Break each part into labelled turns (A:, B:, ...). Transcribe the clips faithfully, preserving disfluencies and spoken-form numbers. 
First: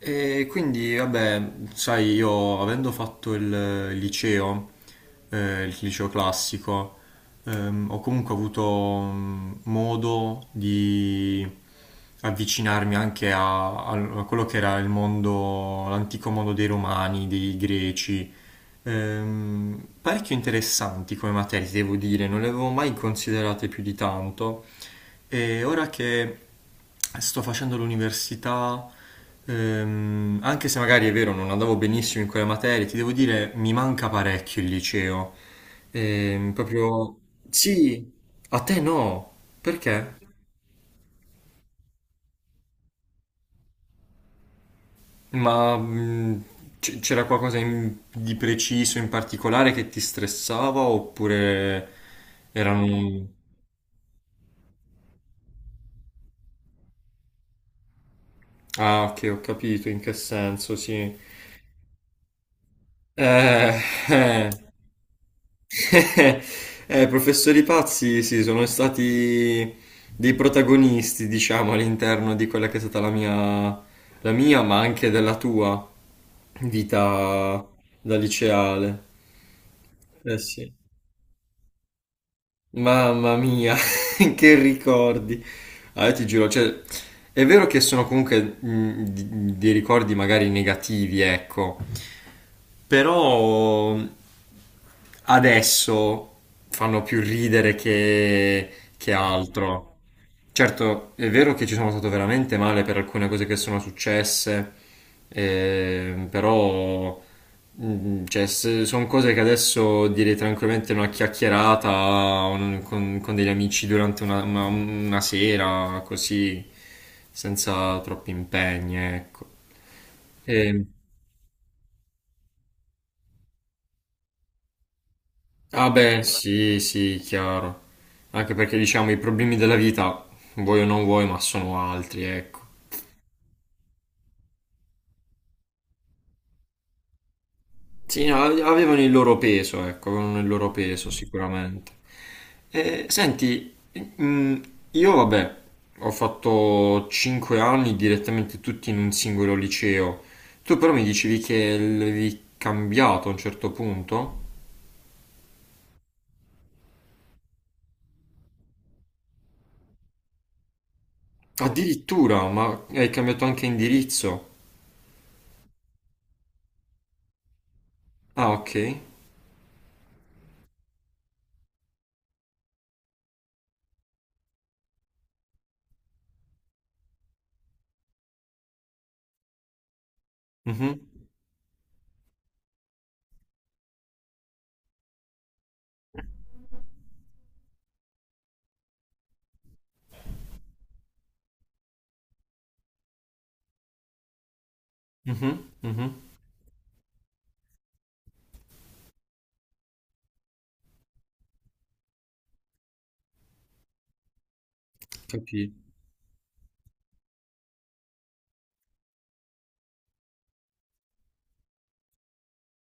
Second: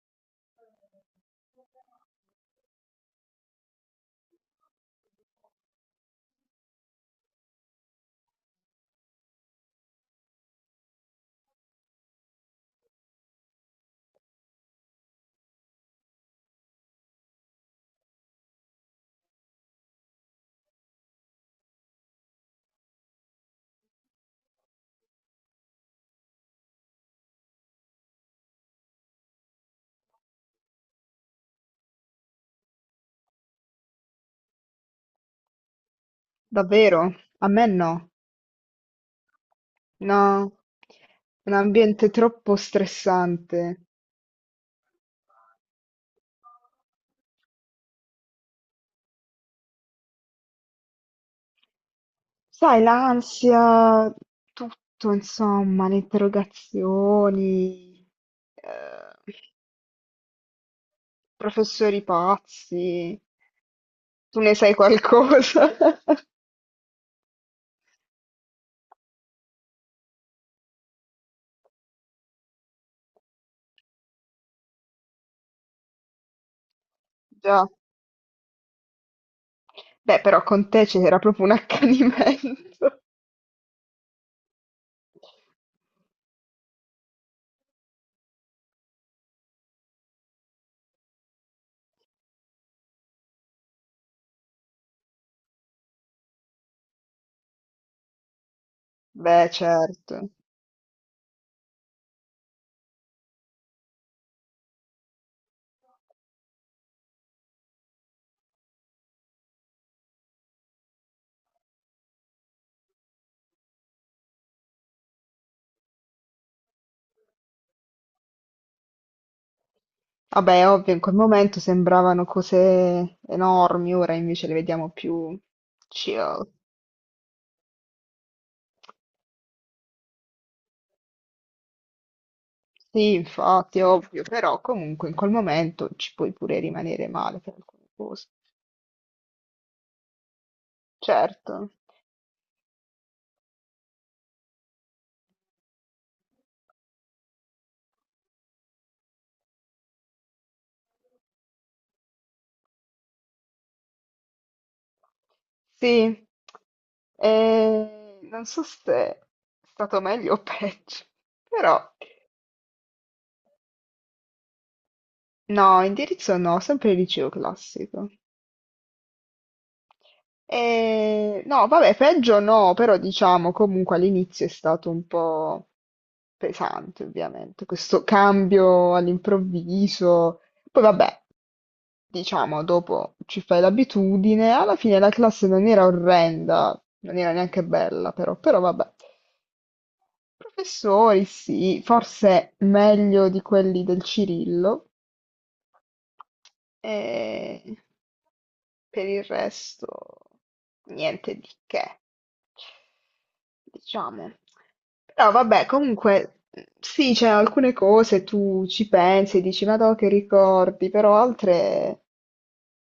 A: E quindi, vabbè, sai, io avendo fatto il il liceo, eh, il liceo classico, ehm, ho comunque avuto mm, modo di avvicinarmi anche a, a- a quello che era il mondo, l'antico mondo dei Romani, dei Greci, ehm, parecchio interessanti come materie, devo dire, non le avevo mai considerate più di tanto. E ora che sto facendo l'università, ehm, anche se magari è vero, non andavo benissimo in quelle materie, ti devo dire, mi manca parecchio il liceo. Ehm,
B: Davvero?
A: proprio...
B: A me no.
A: Sì, a te no. Perché?
B: No, un ambiente troppo stressante.
A: Ma mh, c- c'era qualcosa in- di preciso, in particolare, che ti stressava oppure
B: Sai,
A: erano...
B: l'ansia, tutto, insomma, le interrogazioni,
A: Ah,
B: eh,
A: ok, ho capito in che senso, sì.
B: professori pazzi.
A: Eh,
B: Tu
A: eh.
B: ne sai qualcosa?
A: Eh, professori pazzi, sì, sono stati dei protagonisti, diciamo, all'interno di quella che è stata la mia, la mia, ma anche della tua vita
B: Già.
A: da liceale.
B: Beh,
A: Eh
B: però con
A: sì.
B: te c'era proprio un accanimento.
A: Mamma mia, che ricordi. Ah, io ti giuro, cioè, è vero che sono comunque mh, di- dei ricordi magari negativi, ecco, però adesso fanno più ridere che, che
B: Beh,
A: altro.
B: certo.
A: Certo, è vero che ci sono stato veramente male per alcune cose che sono successe, ehm, però mm, cioè, sono cose che adesso direi tranquillamente una chiacchierata un- con, con degli amici durante una, una- una sera, così, senza troppi impegni, ecco.
B: Vabbè, è ovvio, in quel momento sembravano cose enormi, ora invece le vediamo più
A: Ah beh,
B: chill.
A: sì, sì, chiaro. Anche perché diciamo i problemi della vita, vuoi o non vuoi, ma sono altri, ecco.
B: Sì, infatti, ovvio, però comunque in quel momento ci puoi pure rimanere male per alcune
A: Sì,
B: cose.
A: no, avevano il loro peso, ecco, avevano il loro peso
B: Certo,
A: sicuramente. Eh, senti, mm, io vabbè, ho fatto cinque anni direttamente tutti in un singolo liceo. Tu però mi dicevi che l'avevi cambiato a un certo punto?
B: sì. E non so se è stato meglio o peggio, però
A: Addirittura, ma hai cambiato anche indirizzo.
B: no, indirizzo no, sempre liceo classico.
A: Ah, ok.
B: Eh, no, vabbè, peggio no, però diciamo comunque all'inizio è stato un po' pesante, ovviamente, questo cambio all'improvviso. Poi
A: Mhm,
B: vabbè, diciamo, dopo ci fai l'abitudine. Alla fine la classe non era orrenda, non era neanche bella, però, però vabbè. Professori, sì, forse meglio di quelli del Cirillo,
A: mhm, mhm.
B: e per il resto niente di che, diciamo. Però vabbè,
A: Capì.
B: comunque sì, c'è alcune cose tu ci pensi, e dici, ma no, che ricordi, però altre,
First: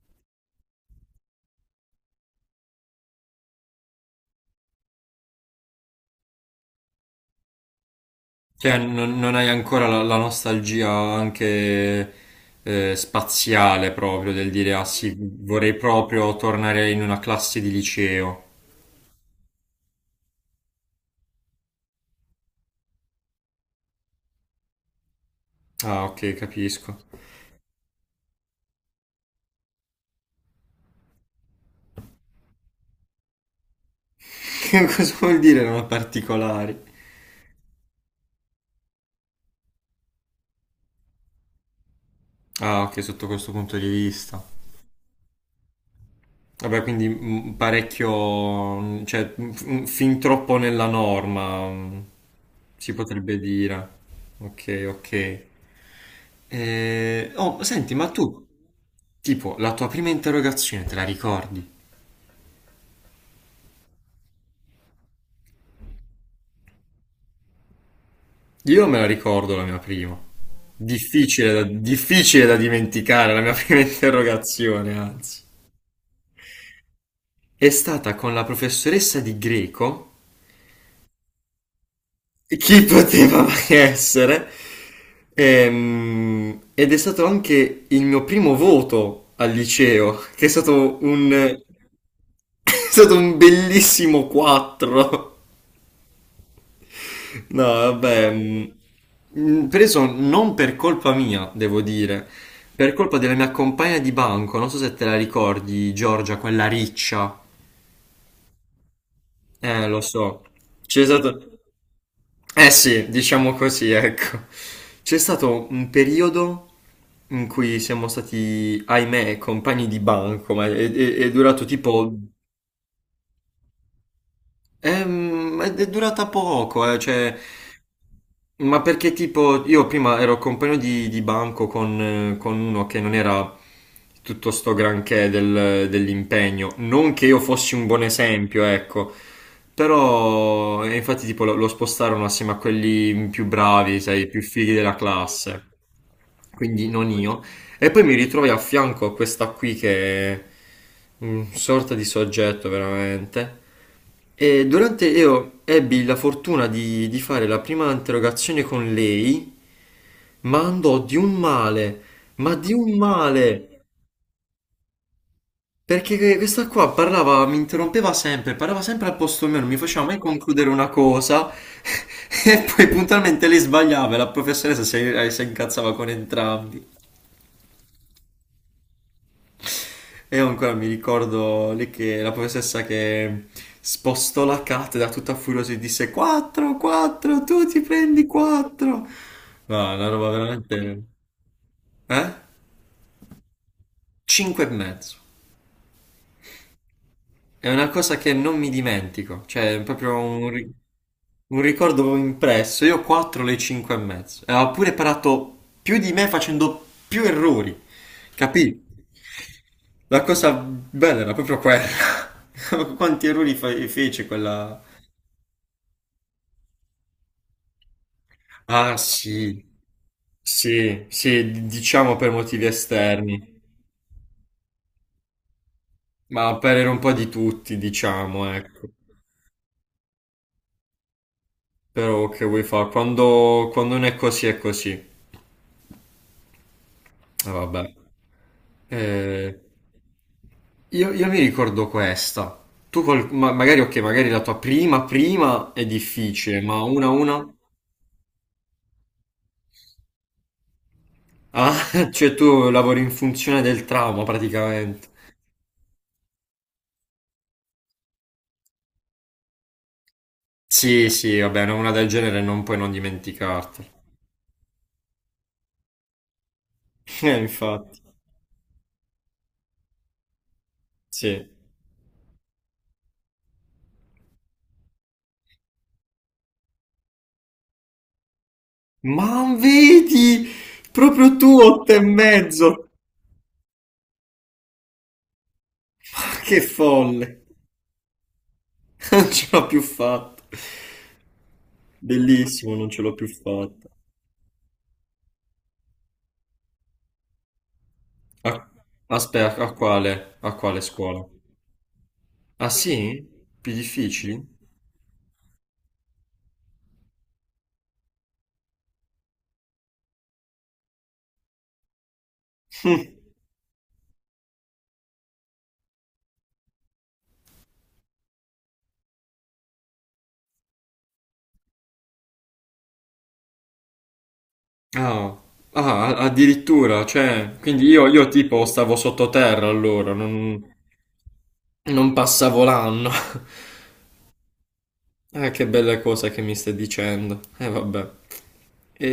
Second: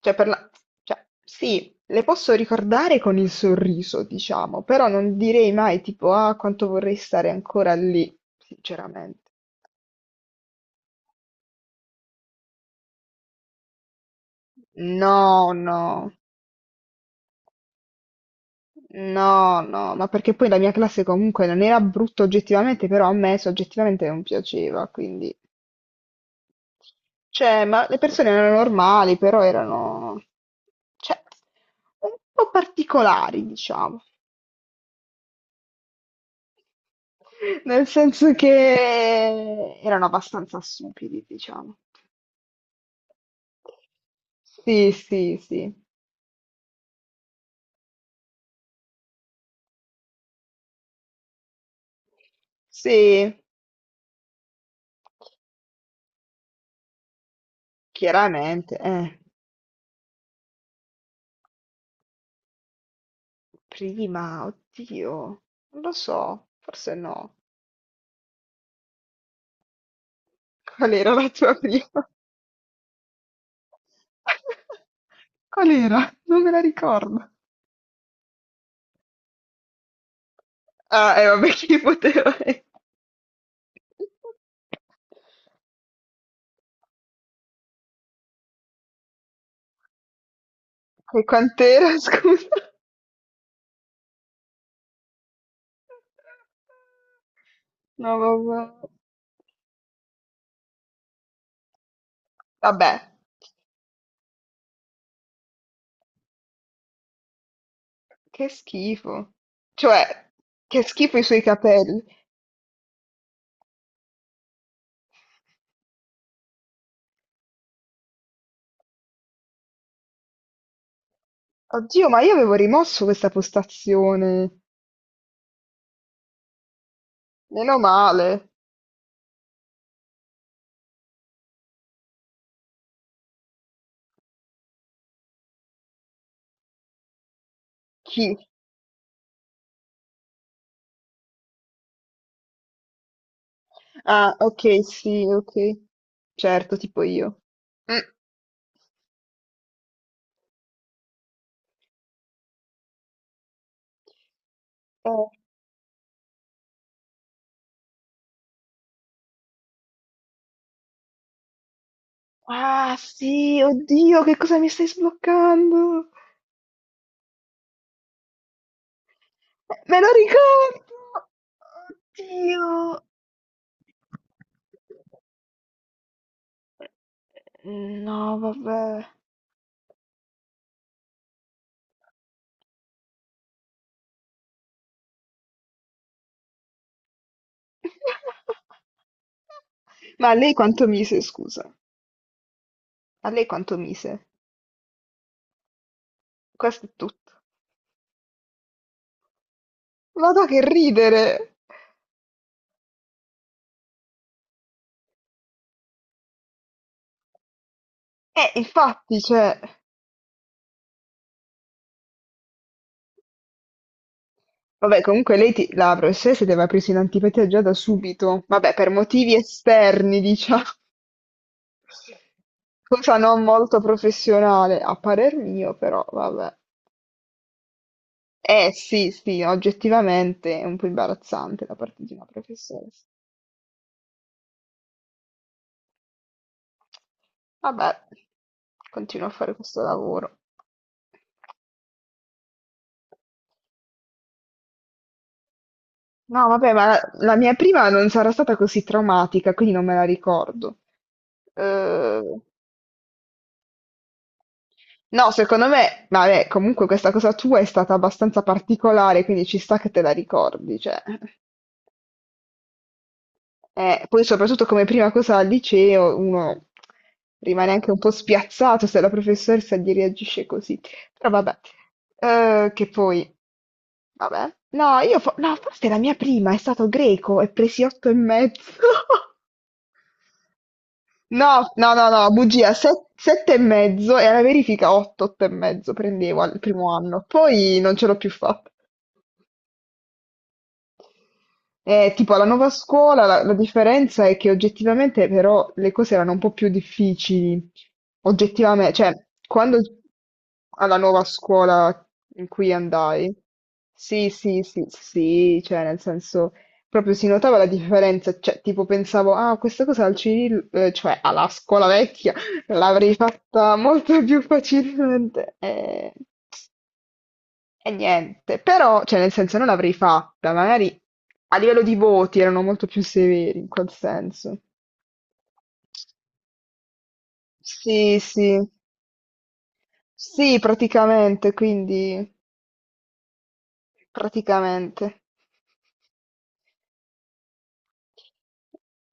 B: cioè, per la... cioè sì, le posso ricordare con il sorriso, diciamo, però non direi mai tipo, ah, quanto vorrei stare ancora lì,
A: Cioè, non,
B: sinceramente.
A: non hai ancora la, la nostalgia anche eh, spaziale proprio del dire, ah sì,
B: No,
A: vorrei
B: no.
A: proprio tornare in una classe di liceo.
B: No, no, ma perché poi la mia classe comunque non era brutta oggettivamente, però a me soggettivamente non piaceva, quindi...
A: Ah, ok, capisco.
B: Cioè, ma le persone erano normali, però erano... cioè, un po' particolari, diciamo.
A: Cosa vuol dire non particolari?
B: Nel senso che erano abbastanza stupidi, diciamo.
A: Ah, ok, sotto questo punto di vista.
B: Sì, sì, sì.
A: Vabbè, quindi mm, parecchio, mm, cioè mm, f- mm, fin troppo nella norma, mm, si
B: Sì,
A: potrebbe dire. Ok, ok. Eh, oh, senti, ma tu,
B: chiaramente. Eh.
A: tipo, la tua prima interrogazione te la ricordi?
B: Prima, oddio, non lo so, forse no.
A: Io me la ricordo la mia prima.
B: Qual era la
A: Difficile
B: tua
A: da,
B: prima?
A: difficile da dimenticare la mia prima interrogazione, anzi.
B: Qual era? Non me la ricordo.
A: È stata con la professoressa di greco,
B: Ah, eh, vabbè, chi poteva essere?
A: chi poteva mai essere. Ehm, ed è stato anche il mio primo voto al liceo, che è stato
B: E
A: un, è
B: quant'era, scusa?
A: stato un bellissimo quattro. No,
B: No,
A: vabbè,
B: vabbè.
A: mh, mh, preso non per colpa mia, devo dire,
B: Vabbè,
A: per colpa della mia compagna di banco, non so se te la ricordi, Giorgia, quella riccia.
B: che schifo.
A: Eh, lo
B: Cioè,
A: so.
B: che
A: C'è
B: schifo i suoi
A: stato.
B: capelli.
A: Eh sì, diciamo così, ecco. C'è stato un periodo in cui siamo stati, ahimè, compagni di banco, ma è, è- è durato
B: Oddio,
A: tipo.
B: ma io avevo rimosso questa postazione.
A: Ehm, È, è durata poco, eh, cioè,
B: Meno male.
A: ma perché tipo io prima ero compagno di, di banco con, eh, con uno che non era tutto sto granché del- dell'impegno, non che io fossi un buon
B: Chi?
A: esempio, ecco, però e infatti tipo lo, lo spostarono assieme a quelli più bravi, sai, i
B: Ah,
A: più fighi
B: ok,
A: della
B: sì,
A: classe,
B: ok. Certo,
A: quindi
B: tipo
A: non
B: io.
A: io. E
B: Mm.
A: poi mi ritrovai a fianco a questa qui che è un sorta di soggetto veramente. E durante
B: Eh.
A: io ebbi la fortuna di, di fare la prima interrogazione con lei, ma andò di un male, ma di
B: Ah,
A: un
B: sì,
A: male,
B: oddio, che cosa mi stai sbloccando?
A: perché que- questa qua parlava, mi interrompeva sempre, parlava sempre al posto mio, non mi
B: Me
A: faceva
B: lo
A: mai concludere
B: ricordo!
A: una cosa, e
B: Oddio!
A: poi puntualmente lei sbagliava e la professoressa si, eh, si incazzava con entrambi.
B: No, vabbè.
A: E io ancora mi ricordo lì che la professoressa che spostò la cattedra tutta furiosa e disse quattro, quattro, tu ti prendi quattro. No, una roba
B: Ma a lei quanto
A: veramente...
B: mise, scusa?
A: Eh?
B: A lei quanto mise?
A: cinque e mezzo.
B: Questo è tutto.
A: È una cosa che non mi dimentico, cioè è proprio
B: Vado
A: un,
B: che
A: ri-
B: ridere!
A: un ricordo impresso. Io ho quattro le cinque e mezzo. E ha pure parato più di me facendo più errori.
B: Eh,
A: Capì?
B: infatti, cioè...
A: La cosa bella era proprio quella. Quanti errori fe- fece quella...
B: Vabbè, comunque lei, ti- la professoressa ti aveva preso in antipatia già da subito. Vabbè, per
A: Ah
B: motivi
A: sì,
B: esterni, diciamo.
A: sì, sì, d- diciamo per motivi
B: Cosa non
A: esterni,
B: molto professionale, a parer mio, però vabbè.
A: ma per errore un po' di tutti, diciamo,
B: Eh
A: ecco.
B: sì, sì, oggettivamente è un po' imbarazzante da parte di una
A: Però che vuoi fare?
B: professoressa.
A: Quando, quando non è così è così. Ah, vabbè.
B: Vabbè, continuo a fare
A: Eh,
B: questo lavoro.
A: io, io mi ricordo questa. Tu col- ma- magari, ok, magari la tua prima prima è
B: No,
A: difficile,
B: vabbè,
A: ma
B: ma la,
A: una a
B: la
A: una?
B: mia prima non sarà stata così traumatica, quindi non me la ricordo.
A: Ah,
B: Eh,
A: cioè tu lavori in funzione del trauma praticamente.
B: no, secondo me, vabbè, comunque questa cosa tua è stata abbastanza particolare, quindi ci sta che te la ricordi, cioè.
A: Sì, sì, vabbè, no, una del genere non puoi non dimenticartela.
B: Eh, poi soprattutto come prima cosa al liceo uno
A: Eh,
B: rimane anche un
A: infatti,
B: po' spiazzato se la professoressa gli reagisce così. Però
A: sì.
B: vabbè, eh, che poi, vabbè. No, io fo- no, forse la mia prima è stato greco e presi otto e mezzo.
A: Ma vedi, proprio
B: No,
A: tu
B: no,
A: otto e
B: no, no, bugia,
A: mezzo.
B: se- sette e mezzo e alla verifica otto, otto e mezzo prendevo
A: Che
B: al primo anno.
A: folle.
B: Poi non ce l'ho più fatta.
A: Non ce l'ho più fatta.
B: Eh, tipo alla nuova
A: Bellissimo, non ce l'ho più
B: scuola la, la
A: fatta.
B: differenza è che oggettivamente però le cose erano un po' più difficili,
A: A-
B: oggettivamente, cioè
A: Aspetta, a
B: quando
A: quale? A quale
B: alla nuova
A: scuola?
B: scuola in
A: Ah
B: cui
A: sì?
B: andai,
A: Più
B: sì,
A: difficili?
B: sì, sì, sì, cioè nel senso proprio si notava la differenza, cioè tipo pensavo, ah, questa cosa al Cirillo, eh, cioè alla scuola vecchia, l'avrei fatta molto più facilmente. Eh, e niente, però, cioè nel senso non l'avrei fatta, magari a livello di voti erano molto più severi in quel senso.
A: Ah, ah, a- addirittura, cioè, quindi io,
B: Sì,
A: io
B: sì,
A: tipo stavo sottoterra allora,
B: sì,
A: non,
B: praticamente,
A: non
B: quindi
A: passavo l'anno.
B: praticamente.
A: Ah, che belle cose che mi stai dicendo. Eh, vabbè.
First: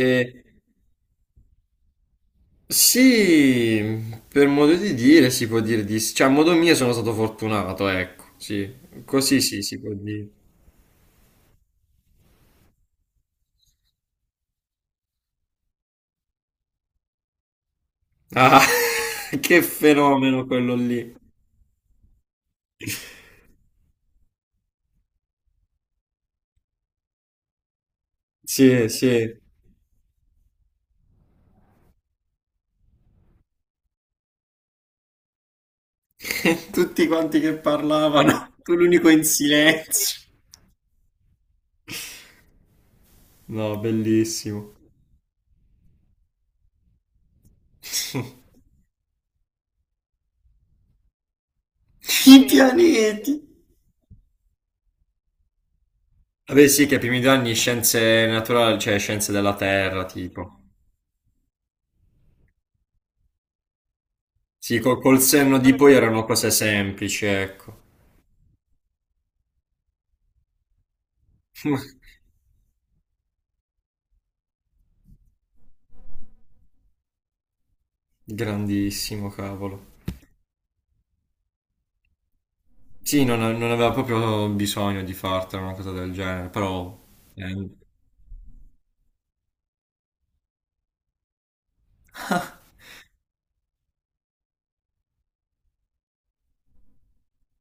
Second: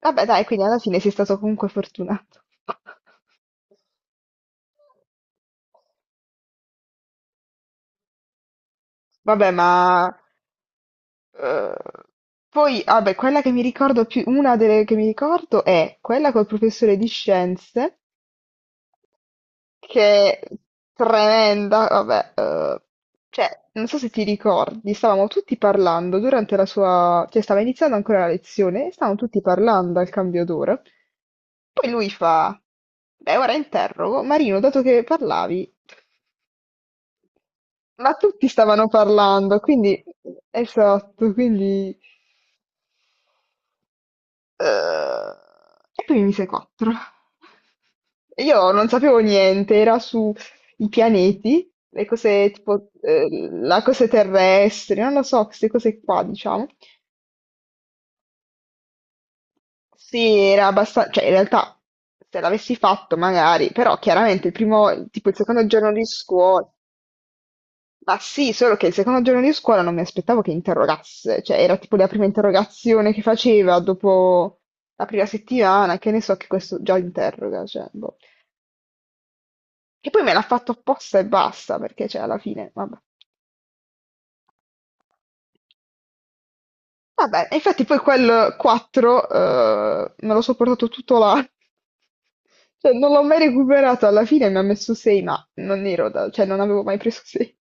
B: Vabbè, dai, quindi alla fine sei stato comunque fortunato.
A: sì, per modo di dire si può dire di sì. Cioè, a modo mio sono stato fortunato, ecco, sì. Così
B: Vabbè,
A: sì, si può
B: ma
A: dire.
B: eh, poi, vabbè, quella che mi ricordo più, una delle che mi ricordo è quella col professore di scienze
A: Ah, che
B: che
A: fenomeno
B: è
A: quello lì.
B: tremenda, vabbè, eh, cioè, non so se ti ricordi, stavamo tutti parlando durante la sua, cioè stava iniziando ancora la
A: Sì,
B: lezione e
A: sì.
B: stavamo tutti parlando al cambio d'ora. Poi lui fa, beh, ora interrogo, Marino, dato che parlavi,
A: E tutti quanti che
B: ma tutti
A: parlavano, tu
B: stavano
A: l'unico in
B: parlando, quindi,
A: silenzio.
B: esatto, quindi
A: No, bellissimo.
B: eh, e poi mi mise quattro. Io non sapevo niente, era su i pianeti, le
A: I
B: cose tipo, eh,
A: pianeti.
B: la cose terrestri, non lo so, queste cose qua, diciamo.
A: Vabbè, sì, che i primi due anni scienze naturali, cioè scienze della Terra,
B: Sì,
A: tipo.
B: era abbastanza, cioè in realtà se l'avessi fatto magari, però chiaramente il
A: Sì, col,
B: primo,
A: col
B: tipo il
A: senno
B: secondo
A: di poi
B: giorno di
A: erano cose
B: scuola,
A: semplici, ecco.
B: ma sì, solo che il secondo giorno di scuola non mi aspettavo che interrogasse, cioè era tipo la prima interrogazione che faceva dopo la prima settimana, che ne so che questo già interroga, cioè, boh.
A: Grandissimo, cavolo.
B: Che poi me l'ha fatto apposta e basta, perché cioè alla fine, vabbè.
A: Sì, non, non aveva proprio bisogno di fartela una cosa del genere, però
B: Vabbè, e
A: eh,
B: infatti poi quel quattro eh, me lo so portato tutto l'anno. Cioè, non l'ho mai recuperato, alla fine mi ha messo sei, ma non ero da- cioè non avevo mai preso sei.